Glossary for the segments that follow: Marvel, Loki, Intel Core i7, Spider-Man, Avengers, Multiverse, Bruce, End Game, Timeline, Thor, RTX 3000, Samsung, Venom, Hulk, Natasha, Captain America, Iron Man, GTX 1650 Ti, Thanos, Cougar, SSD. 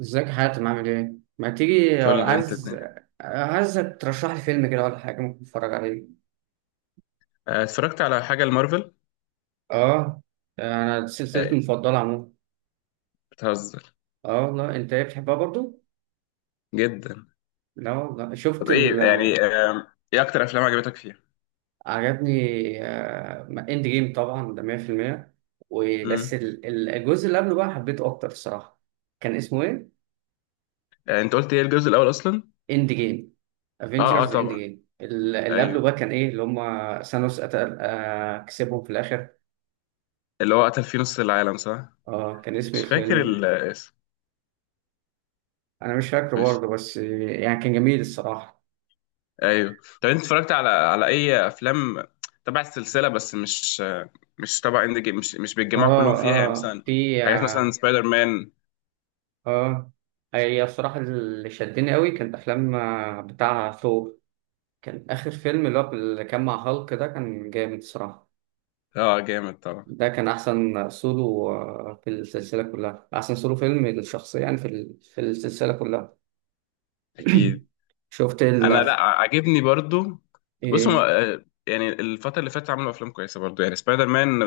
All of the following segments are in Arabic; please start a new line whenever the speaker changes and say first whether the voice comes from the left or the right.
right: ازيك يا حاتم؟ عامل ايه؟ ما تيجي
left: فل انت
right: عايز
left: الدنيا.
right: عايزك ترشح لي فيلم كده ولا حاجة ممكن اتفرج عليه.
left: اتفرجت على حاجة المارفل.
right: اه، انا دي سلسلتي
left: آه،
right: المفضلة عموما.
left: بتهزر
right: اه والله، انت ايه بتحبها برضو؟
left: جدا.
right: لا والله،
left: طب ايه يعني ايه اكتر افلام عجبتك فيها؟
right: عجبني. اند جيم طبعا ده 100%. وبس
left: امم
right: الجزء اللي قبله بقى حبيته اكتر الصراحة. كان اسمه ايه؟
left: انت قلت ايه الجزء الاول اصلا؟
right: اند جيم.
left: اه اه،
right: افنجرز اند
left: طبعا.
right: جيم اللي قبله
left: ايوه،
right: بقى كان ايه اللي هم ثانوس قتل كسبهم في الاخر.
left: اللي هو قتل فيه نص العالم، صح.
right: اه، كان اسمه ايه
left: مش فاكر
right: الفيلم؟
left: الاسم.
right: انا مش فاكره
left: مش
right: برضه، بس يعني كان جميل الصراحه.
left: ايوه. طب انت اتفرجت على اي افلام تبع السلسلة، بس مش مش تبع اند جيم، مش بيتجمعوا كلهم
right: اه
left: فيها، يعني
right: اه
left: مثلا
right: في
left: حاجات مثلا
right: اه
left: سبايدر مان.
right: آه. هي الصراحه اللي شدني قوي كانت افلام بتاع ثور. كان اخر فيلم اللي هو اللي كان مع هالك ده كان جامد الصراحه.
left: اه جامد طبعا.
right: ده كان احسن سولو، في السلسله كلها احسن سولو فيلم للشخصيه، يعني في في السلسله كلها.
left: اكيد.
right: شفت ال
left: انا لا، عاجبني برضو. بص، هو
right: ايه.
left: يعني الفتره اللي فاتت عملوا افلام كويسه برضو، يعني سبايدر مان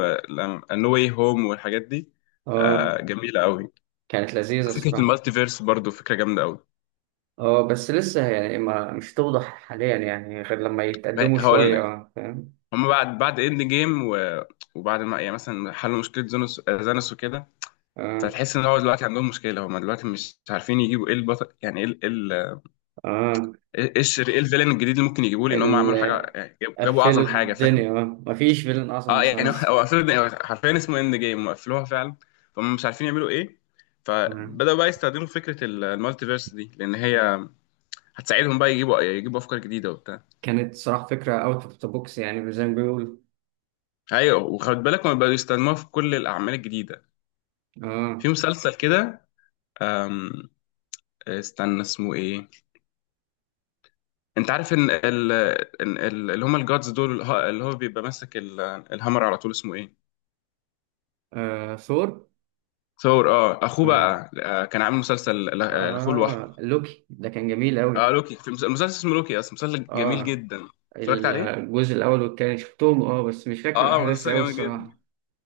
left: نو واي هوم والحاجات دي
right: اه،
left: جميله قوي.
right: كانت لذيذه
left: فكره
right: الصراحه.
left: المالتيفيرس برضو فكره جامده قوي.
right: اه، بس لسه يعني ما مش توضح حاليا، يعني غير لما يتقدموا
left: هقول
right: شويه،
left: لك،
right: فاهم.
left: هم بعد اند جيم وبعد ما يعني مثلا حلوا مشكله زانوس وكده،
right: اه
left: فتحس ان هو دلوقتي عندهم مشكله، هم دلوقتي مش عارفين يجيبوا ايه البطل، يعني ايه
right: اه
left: ايه الشر، ايه الفيلن الجديد اللي ممكن يجيبوه، لان هم عملوا
right: ال-
left: حاجه، يعني جابوا اعظم
right: قفلوا
left: حاجه، فاهم.
right: الدنيا. اه، مفيش فيلن اصلا
left: اه يعني
right: متصنف.
left: هو قفلوا، حرفيا اسمه اند جيم وقفلوها فعلا، فهم مش عارفين يعملوا ايه.
right: آه،
left: فبدأوا بقى يستخدموا فكرة المالتيفيرس دي، لأن هي هتساعدهم بقى يجيبوا أفكار جديدة وبتاع.
right: كانت صراحة فكرة اوت اوف ذا بوكس، يعني زي ما بيقولوا.
left: أيوة، وخد بالك هم بقوا يستخدموها في كل الأعمال الجديدة، في
right: اه.
left: مسلسل كده. أم، استنى اسمه إيه. أنت عارف إن اللي هم الجادز دول، اللي هو بيبقى ماسك الهامر على طول، اسمه إيه؟
right: ثور.
left: ثور. اه، أخوه
right: اه
left: بقى كان عامل مسلسل لأخوه
right: اه،
left: لوحده.
right: لوكي ده كان جميل
left: اه،
right: قوي.
left: لوكي في مسلسل اسمه لوكي، اصلا مسلسل جميل
right: اه،
left: جدا. اتفرجت عليه،
right: الجزء الاول والتاني شفتهم، اه بس مش فاكر
left: اه
right: الاحداث
left: مسلسل
right: قوي
left: جميل جدا.
right: الصراحة.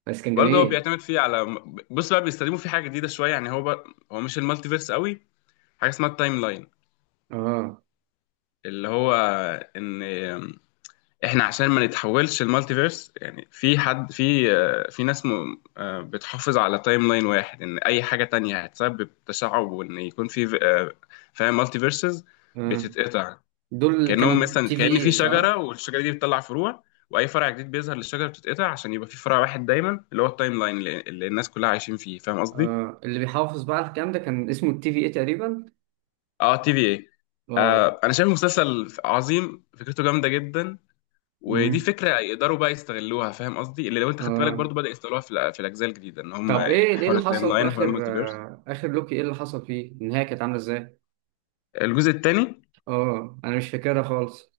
right: بس كان
left: برضه هو
right: جميل.
left: بيعتمد فيه على، بص بقى بيستخدموا فيه حاجه جديده شويه، يعني هو بقى، هو مش المالتي فيرس قوي، حاجه اسمها التايم لاين.
right: اه
left: اللي هو ان احنا عشان ما نتحولش المالتي فيرس، يعني في ناس م... آه، بتحافظ على تايم لاين واحد، ان اي حاجه تانية هتسبب تشعب، وان يكون في فاهم، مالتي فيرسز
right: اه،
left: بتتقطع.
right: دول اللي
left: كانهم
right: كانوا
left: مثلا،
right: تي في
left: كأن في
right: اي،
left: شجره،
right: صح؟
left: والشجره دي بتطلع فروع، واي فرع جديد بيظهر للشجره بتتقطع عشان يبقى في فرع واحد دايما، اللي هو التايم لاين اللي الناس كلها عايشين فيه، فاهم قصدي.
right: اه، اللي بيحافظ بقى على الكلام ده كان اسمه التي في اي تقريبا.
left: اه تي في اي.
right: اه.
left: انا شايف مسلسل عظيم، فكرته جامده جدا. ودي
right: امم.
left: فكره يقدروا بقى يستغلوها، فاهم قصدي، اللي لو انت خدت بالك
right: اه،
left: برضو بدأ يستغلوها في في الاجزاء الجديده، ان هم
right: طب ايه ايه
left: حوار
right: اللي
left: التايم
right: حصل في
left: لاين وحوار
right: اخر
left: المالتيفيرس.
right: اخر لوكي؟ ايه اللي حصل فيه؟ النهايه كانت عامله ازاي؟
left: الجزء الثاني،
right: اه، انا مش فاكرها خالص.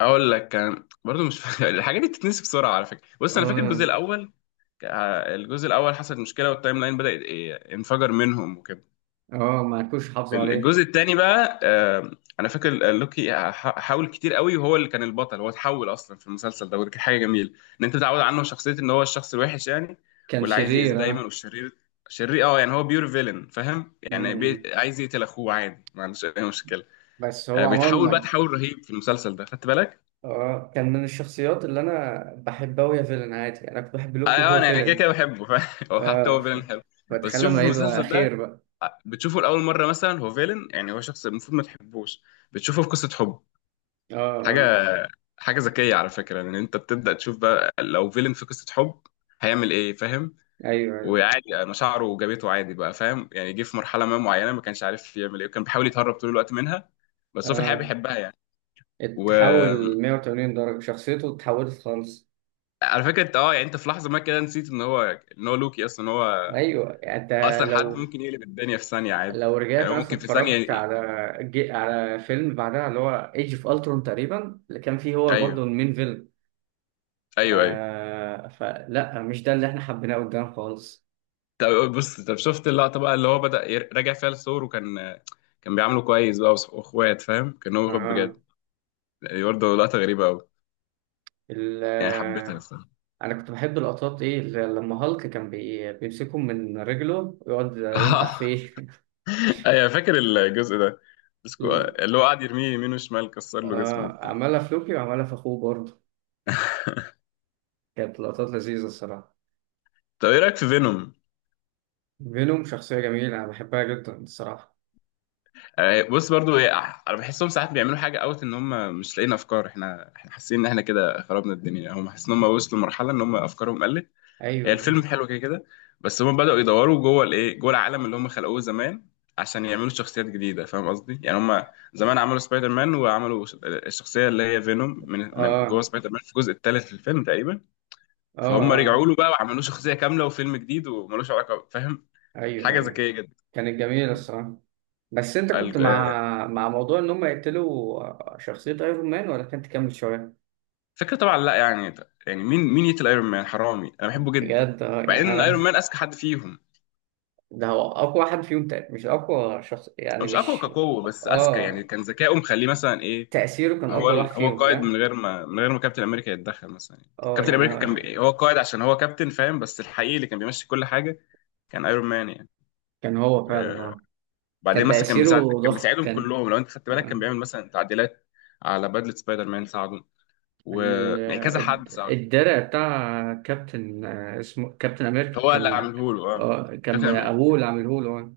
left: اقول لك كان برضو مش فاكر الحاجات دي بتتنسي بسرعه على فكره. بص انا فاكر الجزء
right: اه
left: الاول. الجزء الاول حصلت مشكله والتايم لاين بدا انفجر منهم وكده.
right: اه، ما كنتش
left: في
right: حافظه عليه.
left: الجزء الثاني بقى انا فاكر لوكي حاول كتير قوي، وهو اللي كان البطل، هو اتحول اصلا في المسلسل ده، ودي كانت حاجه جميله، ان انت متعود عنه شخصيه، ان هو الشخص الوحش يعني،
right: كان
left: واللي عايز يأذي
right: شرير،
left: دايما،
right: اه.
left: والشرير. شرير اه، يعني هو بيور فيلن فاهم، يعني
right: امم.
left: عايز يقتل اخوه عادي، ما عندوش اي مشكله.
right: بس هو
left: بيتحول بقى
right: عموما،
left: تحول رهيب في المسلسل ده، خدت بالك؟
right: اه، كان من الشخصيات اللي انا بحبها وهي فيلن. عادي، انا كنت بحب
left: اه
right: لوكي وهو
left: انا كده
right: فيلن.
left: كده بحبه فاهم؟ هو حتى
right: اه،
left: هو فيلن حلو. بس
right: فتخيل
left: شوفوا
right: لما
left: في
right: يبقى
left: المسلسل ده،
right: خير بقى.
left: بتشوفه لأول مرة مثلا هو فيلن، يعني هو شخص المفروض ما تحبوش، بتشوفه في قصة حب.
right: اه
left: حاجة
right: اه.
left: حاجة ذكية على فكرة، لأن أنت بتبدأ تشوف بقى لو فيلن في قصة حب هيعمل إيه، فاهم.
right: ايوه ايوه.
left: وعادي مشاعره وجابته عادي بقى، فاهم يعني جه في مرحلة ما معينة ما كانش عارف يعمل إيه، وكان بيحاول يتهرب طول الوقت منها، بس هو في الحقيقة
right: اه،
left: بيحبها يعني. وعلى
right: اتحول 180 درجه، شخصيته اتحولت خالص.
left: فكرة أنت يعني أنت في لحظة ما كده نسيت إن هو لوكي أصلا، إن هو
right: ايوه يعني انت،
left: أصلا حد
right: لو
left: ممكن يقلب الدنيا في ثانية عادي،
right: لو
left: يعني
right: رجعت
left: هو ممكن
right: مثلا
left: في ثانية.
right: اتفرجت على على فيلم بعدها اللي هو ايج اوف الترون تقريبا، اللي كان فيه هو برضه
left: أيوه،
right: المين فيلم. ف...
left: أيوه، أيوه.
right: فلا، مش ده اللي احنا حبيناه قدام خالص.
left: طب بص، طب شفت اللقطة بقى اللي هو بدأ راجع فيها للصور، وكان كان بيعامله كويس بقى واخوات، فاهم كان هو واخد
right: اه.
left: بجد، يعني برضه لقطة غريبة أوي،
right: ال...
left: يعني حبيتها الصراحة.
right: انا كنت بحب اللقطات ايه اللي لما هالك كان بيمسكهم من رجله ويقعد ينطح فيه.
left: أيوة فاكر الجزء ده. بس
right: ال-
left: اللي هو قاعد يرميه يمين وشمال، كسر له جسمه
right: اه،
left: وبتاع.
right: عملها في لوكي وعملها في اخوه برضه. كانت لقطات لذيذة الصراحة.
left: طب ايه رايك في فينوم؟
right: فينوم شخصية جميلة، انا بحبها جدا الصراحة.
left: بص برضو انا بحسهم ساعات بيعملوا حاجه اوت، ان هم مش لاقيين افكار. احنا حاسين ان احنا كده خربنا الدنيا، هم حاسين ان هم وصلوا لمرحله ان هم افكارهم قلت. هي
right: ايوه.
left: الفيلم حلو كده كده، بس هم بدأوا يدوروا جوه الايه، جوه العالم اللي هم خلقوه زمان، عشان يعملوا شخصيات جديدة، فاهم قصدي. يعني هم زمان عملوا سبايدر مان، وعملوا الشخصية اللي هي فينوم، من جوه
right: اه
left: سبايدر مان في الجزء الثالث في الفيلم تقريبا.
right: اه
left: فهم
right: اه.
left: رجعوا له بقى وعملوا شخصية كاملة وفيلم جديد وملوش علاقة، فاهم.
right: ايوه
left: حاجة
right: ايوه.
left: ذكية جدا.
right: كانت جميلة الصراحة. بس انت كنت
left: الج- آه،
right: مع موضوع ان هم يقتلوا شخصية ايرون مان، ولا كنت تكمل شوية؟
left: فكرة طبعا، لا يعني، يعني مين يقتل ايرون مان، حرامي انا بحبه جدا.
right: بجد اه، يعني
left: بعدين ايرون
right: انا،
left: مان اذكى حد فيهم.
right: ده هو اقوى واحد فيهم مش اقوى شخص
left: هو
right: يعني
left: مش اقوى
right: مش.
left: كقوة، بس اذكى، يعني
right: اه،
left: كان ذكائه مخليه مثلا ايه.
right: تأثيره كان اكبر واحد
left: هو
right: فيهم،
left: قائد من
right: فاهم.
left: غير ما من غير ما كابتن امريكا يتدخل مثلا يعني.
right: اه
left: كابتن
right: يعني
left: امريكا
right: هو،
left: كان هو قائد عشان هو كابتن فاهم، بس الحقيقي اللي كان بيمشي كل حاجه كان ايرون مان يعني.
right: كان هو فعلا
left: آه،
right: اه. كان
left: بعدين مثلا
right: تأثيره
left: كان
right: ضخم
left: بيساعدهم
right: كان.
left: كلهم، لو انت خدت بالك كان
right: آه.
left: بيعمل مثلا تعديلات على بدله سبايدر مان ساعده، و
right: ال-
left: يعني كذا حد ساعده.
right: الدرع بتاع كابتن، اسمه كابتن امريكا
left: هو اللي
right: كان،
left: عامله له
right: اه، كان
left: كابتن
right: ابوه
left: امريكا.
right: اللي عامله له. آه،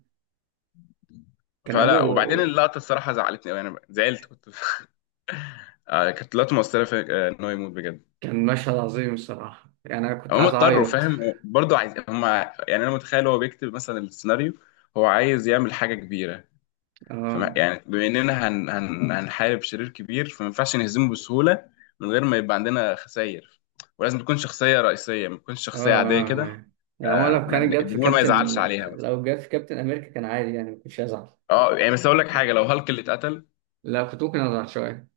right: كان
left: فلا، وبعدين
right: ابوه.
left: اللقطه الصراحه زعلتني قوي، انا زعلت كنت. كانت لقطه مؤثره في آه، ان هو يموت بجد.
right: كان مشهد عظيم الصراحة، يعني أنا كنت
left: هم
right: عايز
left: اضطروا
right: أعيط.
left: فاهم، برضه عايز هم، يعني انا متخيل هو بيكتب مثلا السيناريو، هو عايز يعمل حاجه كبيره، فما
right: آه
left: يعني بما اننا هن هن هنحارب شرير كبير، فما ينفعش نهزمه بسهوله، من غير ما يبقى عندنا خسائر، ولازم تكون شخصيه رئيسيه، ما تكونش شخصيه عاديه كده.
right: آه. يعني هو لو كانت جت في
left: الجمهور ما
right: كابتن،
left: يزعلش عليها مثلا.
right: لو جت في كابتن أمريكا كان عادي، يعني ما كنتش هزعل.
left: اه يعني، بس اقول لك حاجه، لو هالك اللي اتقتل.
right: لا، كنت ممكن أزعل شوية.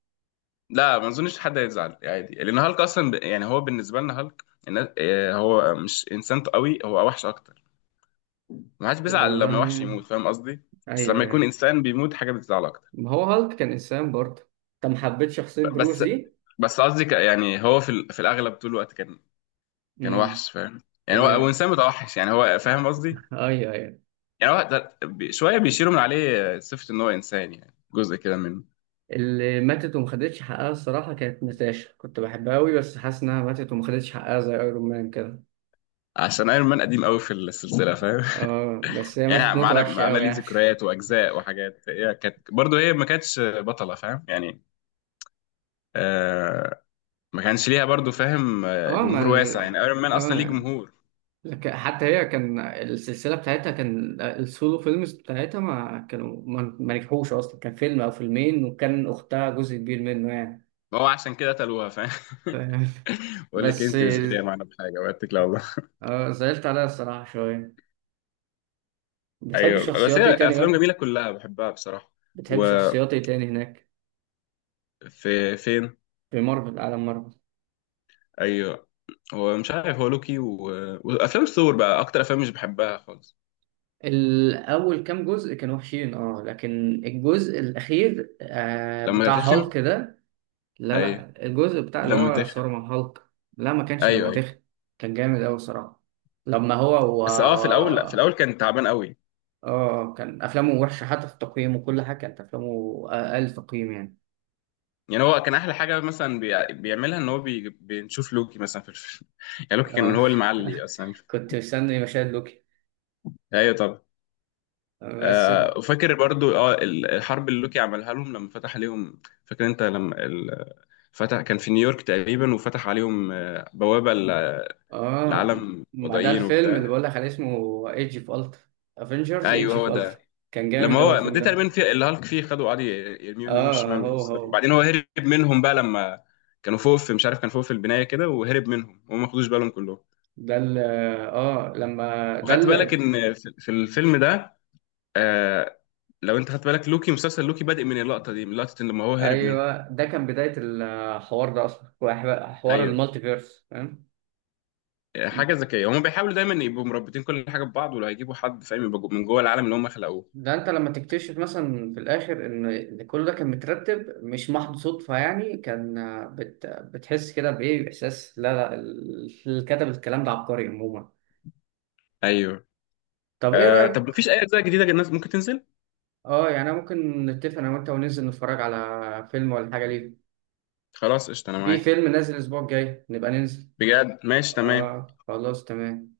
left: لا، ما اظنش حد هيزعل عادي، لان هالك اصلا يعني هو بالنسبه لنا هالك هو مش انسان قوي، هو وحش اكتر، ما حدش بيزعل لما وحش
right: والله
left: يموت فاهم قصدي، بس
right: أيوه
left: لما يكون
right: أيوه.
left: انسان بيموت حاجه بتزعل اكتر.
right: ما هو هالك كان إنسان برضه. أنت ما حبيتش شخصية
left: ب-
right: بروس
left: بس
right: دي؟
left: بس قصدي يعني هو في في الاغلب طول الوقت كان
right: امم.
left: وحش فاهم، يعني هو
right: اللي،
left: انسان متوحش، يعني هو فاهم قصدي،
right: أيوه أيوه،
left: يعني هو شويه بيشيلوا من عليه صفه ان هو انسان، يعني جزء كده منه.
right: اللي ماتت وما خدتش حقها الصراحة كانت ناتاشا. كنت بحبها أوي، بس حاسس إنها ماتت وما خدتش حقها زي أيرون مان كده.
left: عشان ايرون مان قديم قوي في السلسله فاهم.
right: آه، بس هي ماتت
left: يعني
right: موتة
left: معانا
right: وحشة
left: معانا
right: أوي
left: ليه
right: يعني.
left: ذكريات واجزاء وحاجات، هي كانت برضه هي ما كانتش بطله فاهم يعني. آه ما كانش ليها برضه فاهم
right: اه. ما
left: جمهور واسع،
right: ال...
left: يعني ايرون مان اصلا ليه
right: اه،
left: جمهور.
right: حتى هي كان السلسلة بتاعتها، كان السولو فيلمز بتاعتها ما كانوا ما ما نجحوش أصلا. كان فيلم أو فيلمين، وكان أختها جزء كبير منه يعني،
left: ما هو عشان كده قتلوها فاهم.
right: فاهم؟
left: بقول لك
right: بس
left: انت مش جايه معانا بحاجه واتك، لا والله.
right: زعلت عليها الصراحة شوية. بتحب
left: ايوه، بس
right: شخصيات إيه
left: هي
right: تاني
left: افلام
right: بقى؟
left: جميله كلها بحبها بصراحه.
right: بتحب
left: وفي،
right: شخصيات إيه تاني هناك،
left: فين؟
right: في مارفل، عالم مارفل؟
left: ايوه. هو مش عارف، هو لوكي و... وافلام ثور بقى، اكتر افلام مش بحبها خالص.
right: الأول كام جزء كانوا وحشين أه، لكن الجزء الأخير آه
left: لما
right: بتاع
left: تخن.
right: هالك ده. لا
left: ايوه
right: لا، الجزء بتاع اللي
left: لما
right: هو
left: تخن.
right: صار مع هالك. لا، ما كانش
left: ايوه،
right: لما
left: ايوه.
right: تخن. كان جامد أوي صراحة. لما هو
left: بس اه، في الاول، لا في الاول كان تعبان قوي،
right: اه، كان أفلامه وحشة، حتى في التقييم وكل حاجة كانت أفلامه أقل تقييم يعني.
left: يعني هو كان احلى حاجه مثلا بيعملها ان هو بنشوف لوكي مثلا في الفيلم. يعني لوكي كان
right: اه.
left: هو المعلي اصلا.
right: كنت مستني مشاهد لوكي.
left: ايوه طبعا.
right: بس ال...
left: وفاكر برضو، اه الحرب اللي لوكي عملها لهم لما فتح عليهم، فاكر انت لما فتح كان في نيويورك تقريبا، وفتح عليهم بوابة
right: اه،
left: لعالم
right: ما ده
left: وضعيين
right: الفيلم اللي
left: وبتاع.
right: بقول لك عليه اسمه ايج اوف الترا. افنجرز
left: ايوه
right: ايج اوف
left: هو ده.
right: الترا. كان
left: لما
right: جامد أوي
left: هو، ما
right: الفيلم
left: ده تقريبا
right: ده.
left: في اللي هالك فيه خدوا قعد يرميه يمين
right: اه،
left: وشمال
right: هو
left: ويكسروا. وبعدين هو هرب منهم بقى لما كانوا فوق في، مش عارف كان فوق في البناية كده، وهرب منهم وهم ما خدوش بالهم كلهم.
right: ده. ال اه لما ده
left: وخدت بالك ان في الفيلم ده، آه لو انت خدت بالك لوكي، مسلسل لوكي بادئ من اللقطة دي، من لقطة ان لما هو هرب منهم.
right: ايوه، ده كان بدايه الحوار ده اصلا، حوار
left: ايوه.
right: المالتي فيرس، فاهم.
left: حاجة ذكية، هم بيحاولوا دايما يبقوا مربطين كل حاجة ببعض، ولو هيجيبوا حد فاهم يبقى من جوه العالم اللي هم خلقوه.
right: ده انت لما تكتشف مثلا في الاخر ان كل ده كان مترتب، مش محض صدفه يعني. كان بتحس كده بايه، باحساس لا لا، اللي كتب الكلام ده عبقري عموما.
left: ايوه.
right: طب ايه
left: طب
right: رايك؟
left: مفيش اي اجزاء جديده الناس ممكن تنزل؟
right: اه يعني، أنا ممكن نتفق انا وانت وننزل نتفرج على فيلم ولا حاجه، ليه؟
left: خلاص قشطه انا
right: في
left: معاك.
right: فيلم نازل الاسبوع الجاي، نبقى ننزل.
left: بجد ماشي تمام.
right: اه خلاص تمام.